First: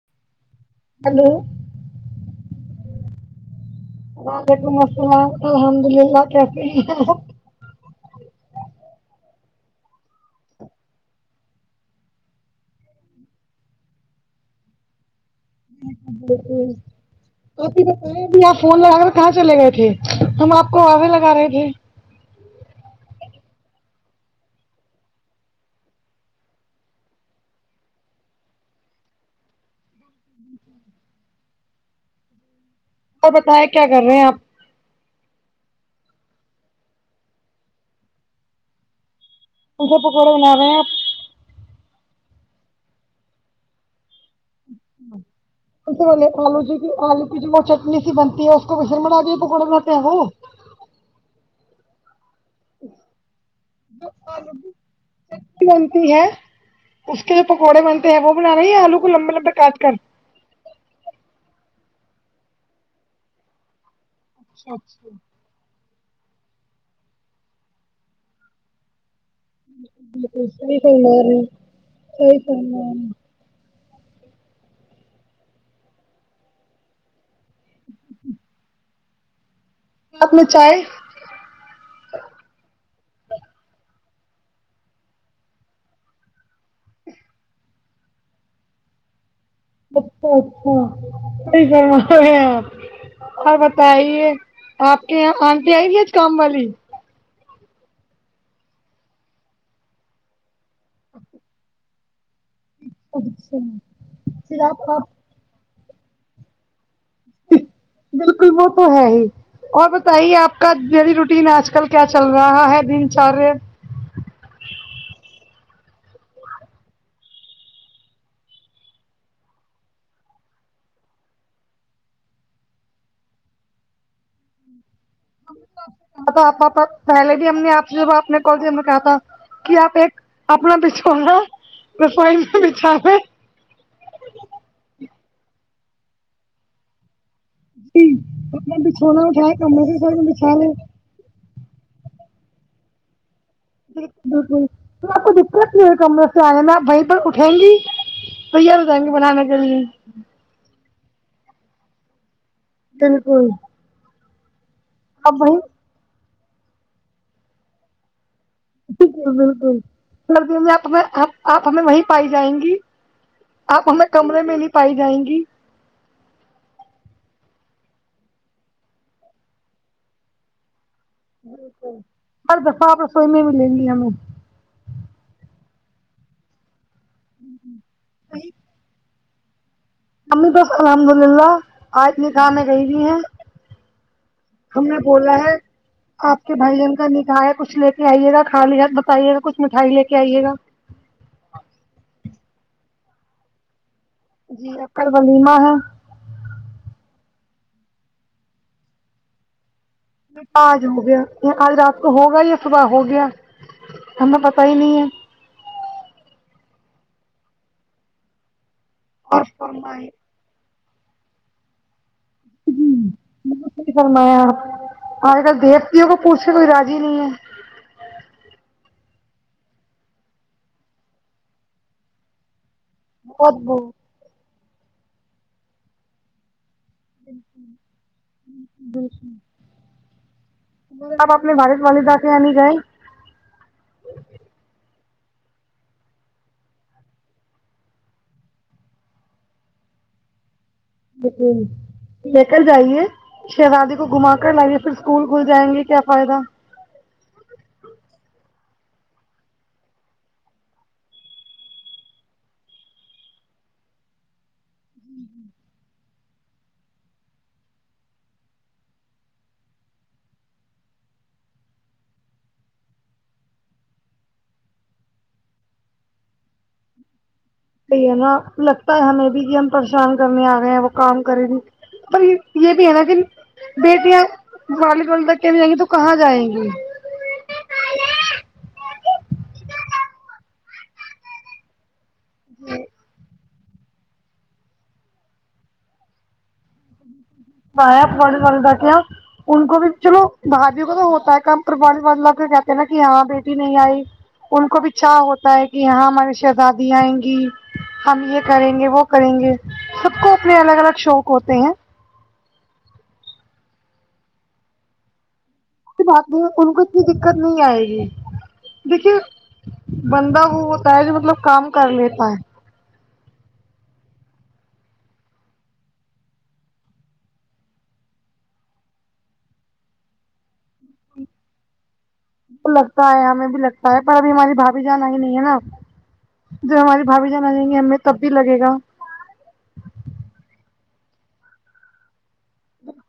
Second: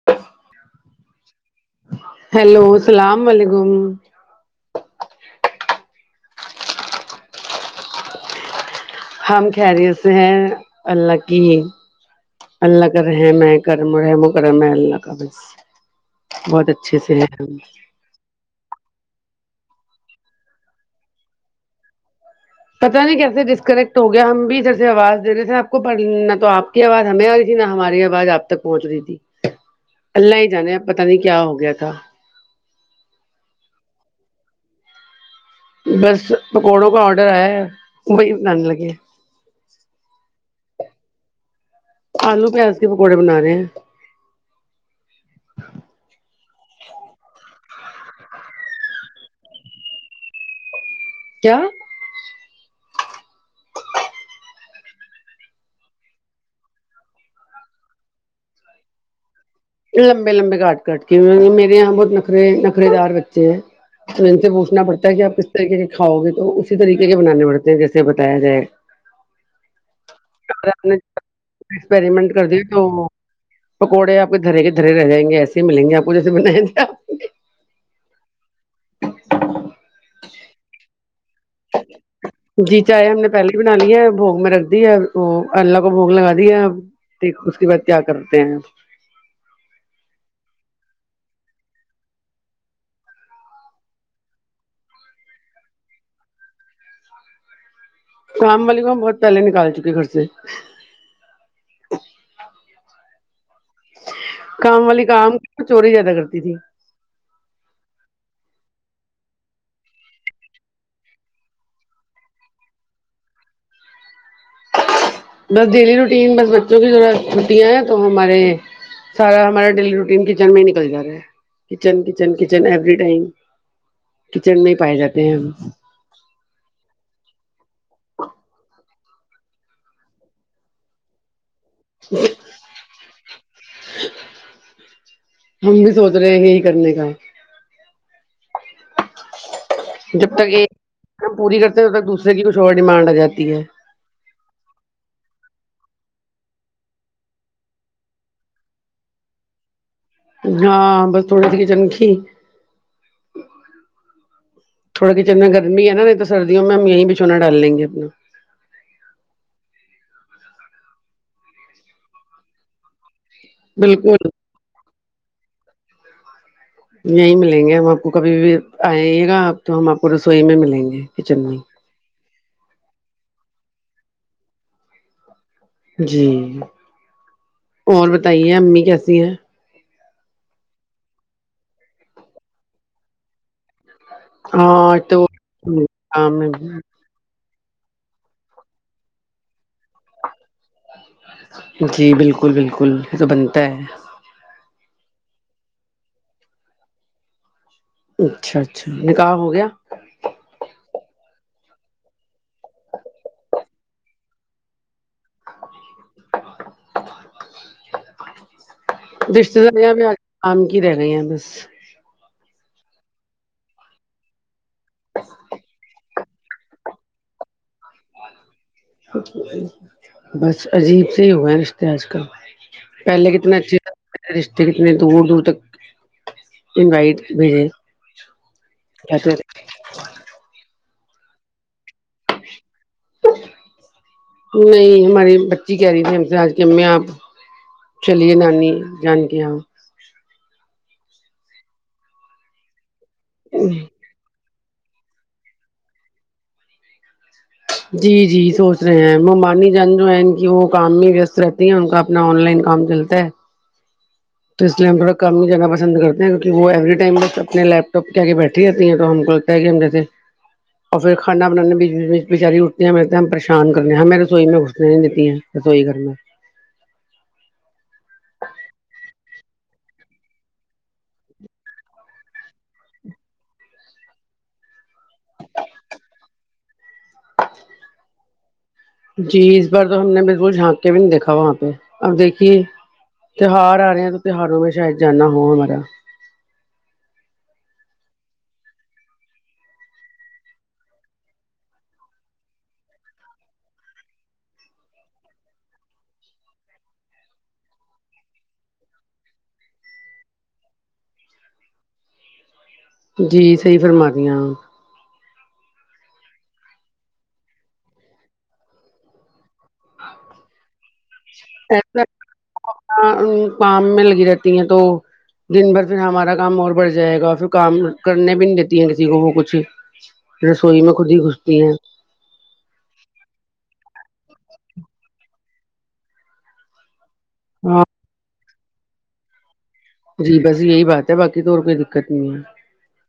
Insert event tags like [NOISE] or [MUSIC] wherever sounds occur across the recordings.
[INAUDIBLE] hello hello السلام علیکم وعلیکم السلام الحمد اللہ کیسے ہے آپ ہم خیریت سے ہیں اللہ کی اللہ کا رہم کرم رہحم کرم اللہ کا بس بہت اچھے سے ہم ے آ فون لگا کر کہاں چلے گئے تھے ہم آپ کو ووے لگا رہے تھے پتا نہیں کیسے ڈسکنیکٹ ہو گیا ہم بھی ا جھر سے آواز دینے سے آپ کو پڑھنا تو آپ آواز ہمیں اور جی نہ ہماری آواز آپ تک پہنچ رہی تھی اللہ ہی جانے اب پتا نہیں کیا ہو گیا تھا اور بتیں کیا کر رہے ہیں آپ بس پکوڑوں کا آڈر آیا ہے وہی بنانے لگے انھے پکوڑے بنا رہے ہیں آپ آلو پیاز کے پکوڑے بنا رہے ہیں [INAUDIBLE] سے بولے آلو جی کی آلو کی جو وہ چٹنی سی بنتی ہے اس کو و میں بنا کے پکوڑا باتے ہیں وہ کیا [INAUDIBLE] بنتی ہے اس کے جو پکوڑے بنتے ہیں وہ بنا رہے ہیں آلو کو لمبے لمبے کاٹ کے لمبے لمبے کااٹ کاٹ کے کی میرے یہاں بہت نخرے نخے دار بچے ہیں تو ان سے اچھا پوچھنا پڑتا ہے اچھا کہ آپ کس طریقے کے کھاؤ گے تو اسی طریقے کے بنانے پڑتے ہیں جیسے بتایا جائے بالکل ا صحیح نے فرما رہے ہیں ایکسپریمنٹ صحیح کر دیا فرما رہے تو ہیں پکوڑے آپ کے گھررے کے دھرے رہ جائ گے ایسے ملیں گے آپ کو جیسے بنائ تھے آ آپ میں چائے جی چائے ہم نے پہلے ہی بنا لی ہے بھوگ میں رکھ دی ہے وہ اللہ کو بھگ لگا دیا ہے اب ٹھیک اس کے بعد کیا کرتے ہیں اچھا اچھا کئی کر ہے آپ اور بتائیے آپ کے یہاں آنٹی آئے گی آج کام والی کام والی کو ہم بہت پہلے نکال چکے گھر سے ا [INAUDIBLE] اچھا پھر کام آپ آپ والی کام چوری زیادہ کرتی تھی بالکل وہ تو ہے ہی اور بتائیے آپ کا ڈیلی روٹین آج کل کیا چل رہا ہے دن چاریا بس ڈیلی روٹین بس بچوں کی ذرا چھوتییا ہیں تو ہمارے سارا ہمارا ڈیلی روٹین کچن میں ہی نکل جا رہا ہے kitchen kitchen kitchen every time kitchen میں ہی پائے جاتے ہیں ہم تھااپا پہلے بھی ہم نے آپ سے آپ نے کال سے ہم نے کہا تھا کہ آپ ایک اپنا پھوڑ رہا رسوائی میں بچ چھاے ہم بھی سوچ رہے ہیں یہی کرنے کا تو نے چھونا اٹھ جب تک ایک کام پوری کرتے ہیںب تک دوسرے کی کچھ اور ڈیمانڈ آ جاتی ہے بالکل بالکل تو آپ کو دقت نہیں ہو کمرے سے آئے میں آپ وہیں پر اٹھیں گی [UNINTELLIGIBLE] ہاں بس تھوڑا سا ہی چنکی بالکل تھوڑا کچن آپ میں وہیں گرمی ہے نا نہیں تو سردیوں میں ہم یہیں ب چونا ڈال لیں گے اپنا بالکل بالکل سردیوں میں آپیں آپ ہمیں وہیں پائی جائیں گی آپ ہمیں بالکل کمرے میں نہیں پائی جائیں گی یہیں ملیں گے ہم آپ کو کبھی بھی آئیے گا آپ تو ہم آپ کو رسوئی میں ملیں گے کچن میں [UNINTELLIGIBLE] جی [INAUDIBLE] اور بتائیے امی کیسی ہیں امی بس الحمد للہ آج نے میں کھانے خریدی ہیں ہم ہاں نے تو بولا ہے کام آپ کے بھائی میں- جان کا نکاح ہے تو پھر آئیے گا خالی ہاتھ بتائیے گا کچھ مٹھائی لے کے آئیے گا جی بالکل بالکل یہ تو بنتا ہے جی اکڑ ولیما ہے اچھا اچھا نکاح ہو گیا آج ہو گیا یا آج رات کو ہوگیا یا صبح ہو گیا ہمیں پتا ہی نہیں ہے [INAUDIBLE] اور رشتے داریا بھی فرمائے آم کی رہ گئی ہیں بس جی، بالکل فرمایا آپ آج کل دیوتیوں کو پوچھ سے کوئی رضی نہیں ہے بس عجیب سے ہی ہوا ہے رشتے آج کل پہلے کتنے بہت اچھے ل بہت رشتے کتنے دور دور تک انوائٹ بھیجے [INAUDIBLE] بس کہتے اب اپ نے اپنے والد والدہ سے یہاں نہیں گے نہیں ہماری بچی کہہ رہی تھی ہم سے آج کی امی آپ چلیے نانی جان کے یہاں ج لے کر جائیے شہوادی تو گھما کر لائیے پھر اسکول کھل جائیں گے کیا فائدہ جی جی سوچ رہے ہیں ممانی جان جو ہے ان کی وہ کام میں وست رہتی ہیں ان کا آن لائن کام چلتا ہے تو اس لیے تموڑا کم ہی جانا پسند کرتے ہیں کویکہ وہ ایوری ٹائم بس اپنے لیپ ٹاپ کے آگے بیٹھی رہتی ہیں تو ہم [UNINTELLIGIBLE] اور پھر کانا بنانے میں بزی بی بچاری اٹھتی ہیں بیٹھتے ہے ہم پریشان کرنے ہیں ہمیں رسوئی میں گھسنے نہیں دیتی ہیں رسویی گھر میں ہے ہے نا لگتا ہے ہمیں بھی کہ ہم پریشان کرنے آ گئے ہیں وہ کام کریں پر یہ بھی ہے نا کہ بیٹیاں والال گال تک کے بھی جائیں گی تو کہاں جائیں گی [INAUDIBLE] جی اس بار تو ہم نے بالکل جھانک کے بھی نہیں دیکھا وہاں پہ اب دیکھیے تیوار آ رہے ہیں تو تیوہاروں میں شاید جاننا ہوا ہمارا [UNINTELLIGIBLE] ان کو بھی چلو بھائبیوں کو تو ہوتا ہے کام [UNINTELLIGIBLE] کے کہتے ہیں نا کہ ہاں بیٹی نہیں آئی ان کو بھی چا ہوتا ہے کہ یہاں ہماری شہزادی آئیں گی ہم یہ کریں گے وہ کریں گے سب کو اپنے الگ الگ شوق ہوتے ہیں جی صحیح فرمارہی ے بات نہیں ان کو اتنی دقت نہیں آئے گی دیکھیے بندہ وہ ہوتا ہے جو مطلب کام کر لیتا ہے پم میں لگی رہتی ہیں تو دن بھر پھر ہمارا کام اور بڑھ جائے گا پھر کام کرنے بھی نہیں دیتی ہیں کسی کو وہ کچھ ہی رسوئی میں خود ہی گھستی ہیں ہے لگتا ہے ہمیں بھی لگتا ہے پر ابھی ہماری بھابی جان ہی نہیں ہے نا جب ہماری بھابی جان آے گی ہیں ہمیں تب بھی لگے گا جی بس یہی بات ہے بقی تو اور کوئی دقت نہیں ہے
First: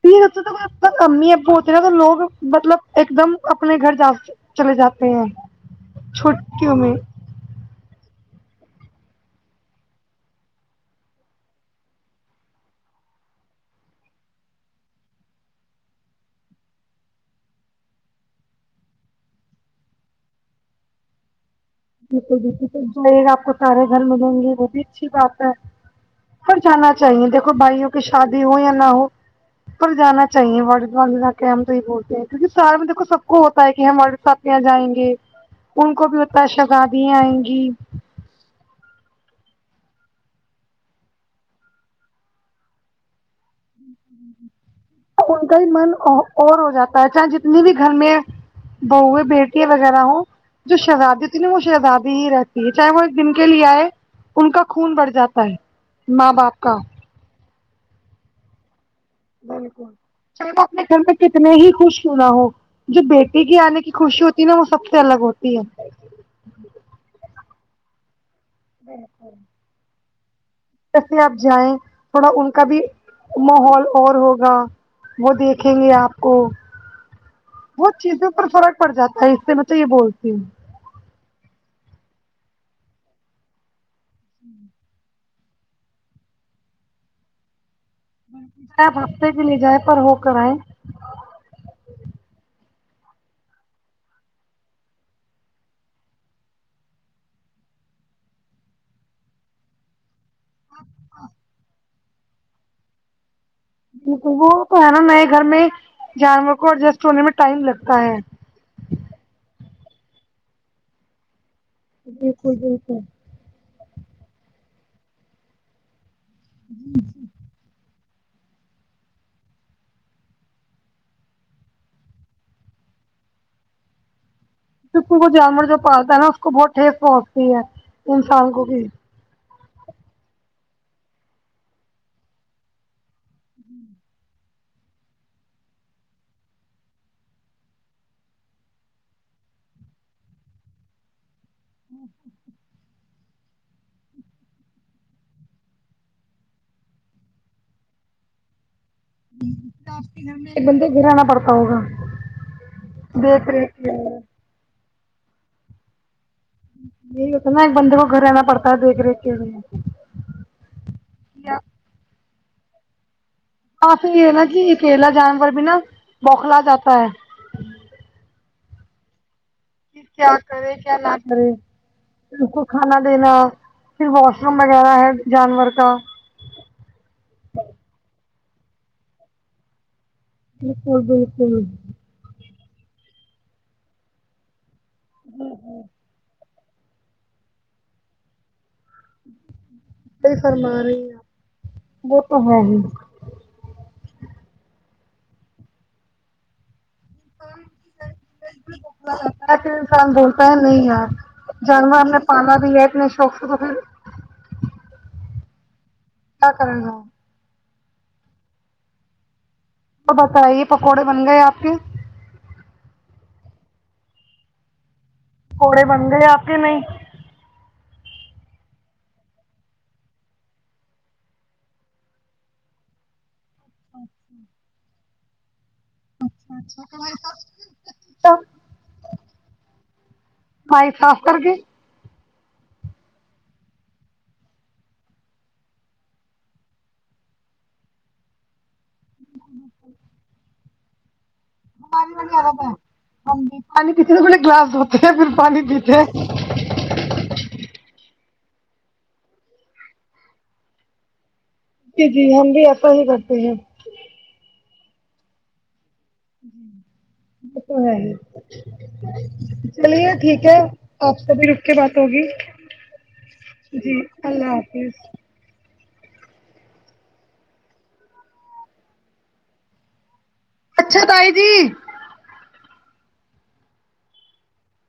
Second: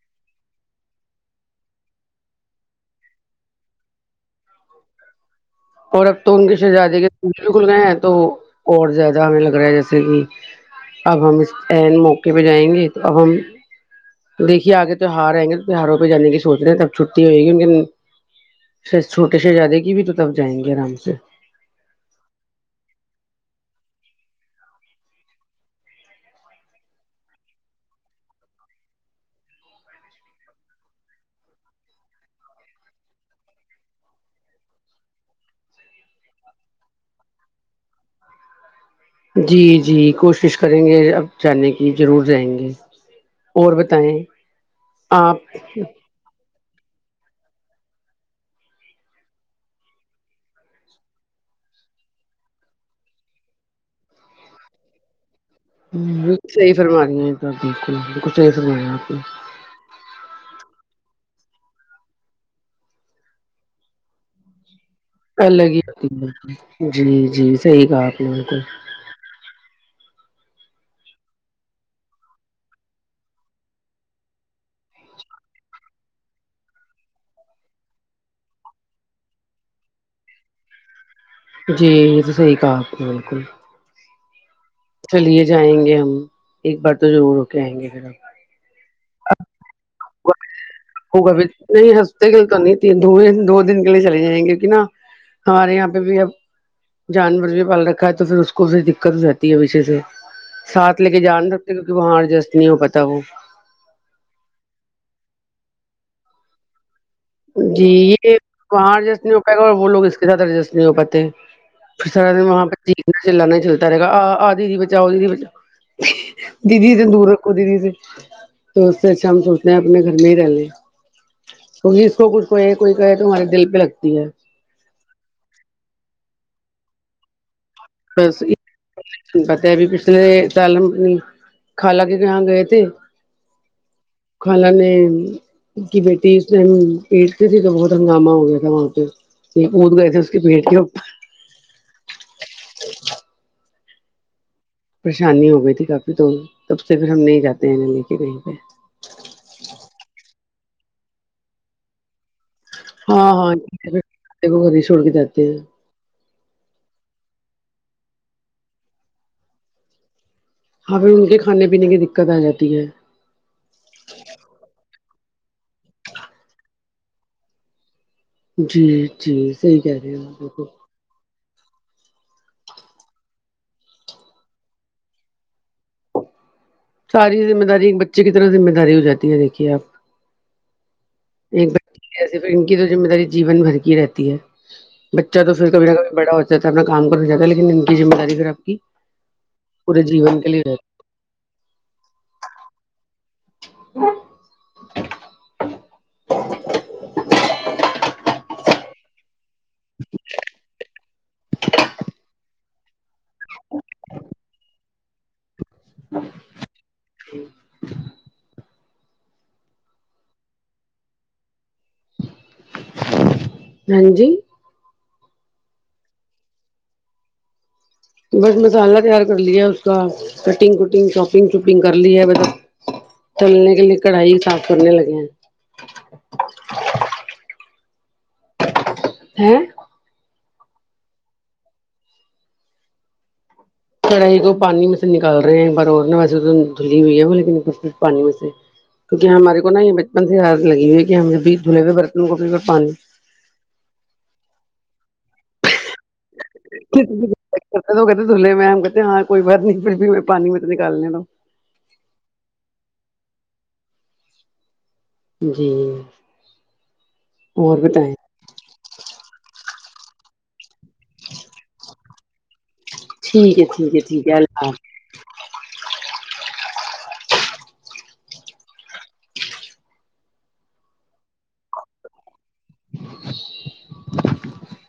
پ تو امی اب ہوتی نا تو لوگ مطلب ایک دم اپنے گھر جا چلے جاتے ہیں اور اب تو ان کے چھٹیوں میں شہزادے کے بھی کھل گئے ہیں تو اور زیادہ ہمیں لگ رہا ہے جیسے کہ اب ہم اس ا موقع پہ جائیں گے تو اب ہم دیکے آگے تیوہار آئ گے تو تہواروں پہ جان کی سوچ رہے ہیں تب چھٹی ہو گی ان چھوٹے شہزادے کی بھی تو تب جائیں گے آرام سے بالکل بالکل سب جائیے گا آپ کو سارے گھر ملیں گے وہ بھی اچھی بات ہے ہ جانا چاہیے دیکھو بھائیوں کی شادی ہو یا نہ ہو پر جانا چاہیے و جا کے ہم تو ہی بولتے ہیں کیکہ شہر میں دیکو سب کو ہوتا ہے کہ ہم سات جائیں گے ان کو بھی اتنا شگادیاں آئیں گی جی جی کوشش کریں گے اب جانے کی ضرور رہیں گے اور بتائیں [UNINTELLIGIBLE] ان آپ کا ہی من اور ہو جاتا ہے چاہے جتنی بھی گھر میں بہ ہے بیٹی ہے وغیرہ ہو [UNINTELLIGIBLE] جو شہزادی ہوتی ہے نا وہ شہزادی ہی رہتی ہے چاہے وہ ایک دن کے لیے آئے ان کا خون بڑھ جاتا ہے ہ ماں بال باپ صحی کا فرمایا ا بالکل بالکل صح فرمایا آپ بالکل چلے میں اپنے گھر پ کتنے ہی خوش کیوں نہ ہوں جو بیٹی کی آنے کی خوشی ہوتی ہے نا وہ سب سے ہوتی ہے الگ ہی آتی ب جی جی صحیح کہا آپ نے بالکل بالکل جسے آپ جائیں تھوڑا ان کا بھی ماحول اور ہوگا وہ دیکھیں گے آپ بہت چیزوں پر فرق پڑ جاتا ہے اس سے میں تو یہ بولتی ہوں جی یہ تو صحی کہا آپ نے بالکل [UNINTELLIGIBLE] ہ [INAUDIBLE] چلیے جائیں گے ہم ایک بار تو ضرور ہو کے آئیں گے پھر ہم آپ ہفتے بھی لے جائیں پر ہو کر آئ ہوگا بھی نہیں ہفتے کے لیے تو نہیں ت دو دن کے لیے چلے جائیں گے کہ نا ہمارے یہاں پہ بھی اب جانور بھی پال رکھا ہے تو پھر اس کوھر دقت بھی ج وشے سے ساتھ لے کے جان سکتے کیونکہ وہاں ا جسٹ نہیں ہو پتا وہ [UNINTELLIGIBLE] وہ تو ہے نا میں گھر میں جانور کو اور جس جی یہ وہاں اڈجسٹ نہیں ہو پائے گا اور وہ لوگ اس کے ساتھ ایڈجسٹ نہیں ہو پاتے پھر سارا دن وہاں پہ جیتنا چلانا نہیں چلتا رہے گا آ آ دی بچاؤ دیدی بچاؤ دیدی سے دور رکھو دیدی سے تو اس سے اچھا ہم سوچنا ہیں اپنے گھر میں ہی رہ لیں تو جس کو کچھ کوے کوئی کہے تو تمہارے دل پہ لگتی ہے چکہ وہ جانور جو پالتا ہے نا اس کو بہت ٹھیس پہنچتی ہے بس انسان کو بھی پتا ہے بھی پچھل سال ہمنی کا لا کے کہاں گئے تھے جی خالہ نے کی بیٹی اس ہم پیٹتے تھی تو بہت ہنگامہ ہو گیا تھا وہاں پہ اد گئے تھے اس کی بیٹ کی اچھا اچھا جی پریشانی ہو گئی تھی کافی دون تب سے پھر ہم نہیں جاتے ہیں لے کے کہیں پہ ایک بندے گرانا پڑتا ہوگا ہاں دیکھ ہاں ریکھ کے لیے، گھر ہی چھوڑ کے جاتے ہیں یہی ہوتا ہے نا ایک بندے کو گھر آنا پڑتا ہے دیکھ ریکھ کے میں ہاں پھر ان کے کھانے پینے کی دقت آ جاتی ہے آ پھر یہ نا کہ اکیلا جانور بھی نا بوکھلا جاتا ہے جی جی صحیح کہ کیا کرے کیا نہ کرے [UNINTELLIGIBLE] اس کو کھانا دینا پھر واش روم وغیرہ ہے جانور کا ساری ذمہ داری ایک بچے کی طرح ذمہ داری ہو جی ہے دیکھیے آپ بالکل بالکل سے پھر ان کی تو ذمہ داری جیون بھر کی رہتی ہے بچہ تو پھر کبھی نہ کبھی بڑا ہو جاتا ہے اپنا کام کر ہو جاتا ہے لیکن انن کی ذمہ داری اگر آپ کی پورے جیون کے لیے فرما رہتی رہی ہے وہ تو ہے ہی ہ پ انسان بولتا ہے نہیں یار جانور ہم نے پناا بھی ہے نہیں شوخ تو پھر ہاں کریں گا تو بتائیے پکوڑے بن گئے آپ کے ہاں جی پکوڑے بنگ لے آ کے نہیں بس مسالہ تیار کر لیا اس کا کٹنگ کٹنگ شاپنگ شوپنگ کر لی ہے ب تلنے کے لیے کڑھائی صاف کرنے لگے ہیں اچھا اچھا ہ بائی صاف کر کے چڑائی کو پانی میں سے نکال رہے ہیں ایک بار اور نے ویسے تو دھلی ہوئی ہے وہ لیکن کچ پانی میں سے کیکہ ہمارے کو نا یہ بچپن سے یاد لگی ہوئی کہ ہمیں بھی دھلے ہوئے پانی برتنوں بڑی کو پھر حالت پانی ہے پانی پیتے تو بڑے گلاس دھتے ہیں پھر پانی پیتے کہتے دلہے میم کہتے ہاں کوئی بات نہیں پھر پانی میں تو نکالنے تو جی جی ہم بھی ایسا ہی کرتے ہیں جی جی ب تو اور ہے بتائیں چلیے ٹھیک ہے آپ کبھی رک کے بات ہوگی ٹھیک ہے ٹھیک ہے ٹھیک ہے اللہ حافظ اچھا تائی جی [UNINTELLIGIBLE]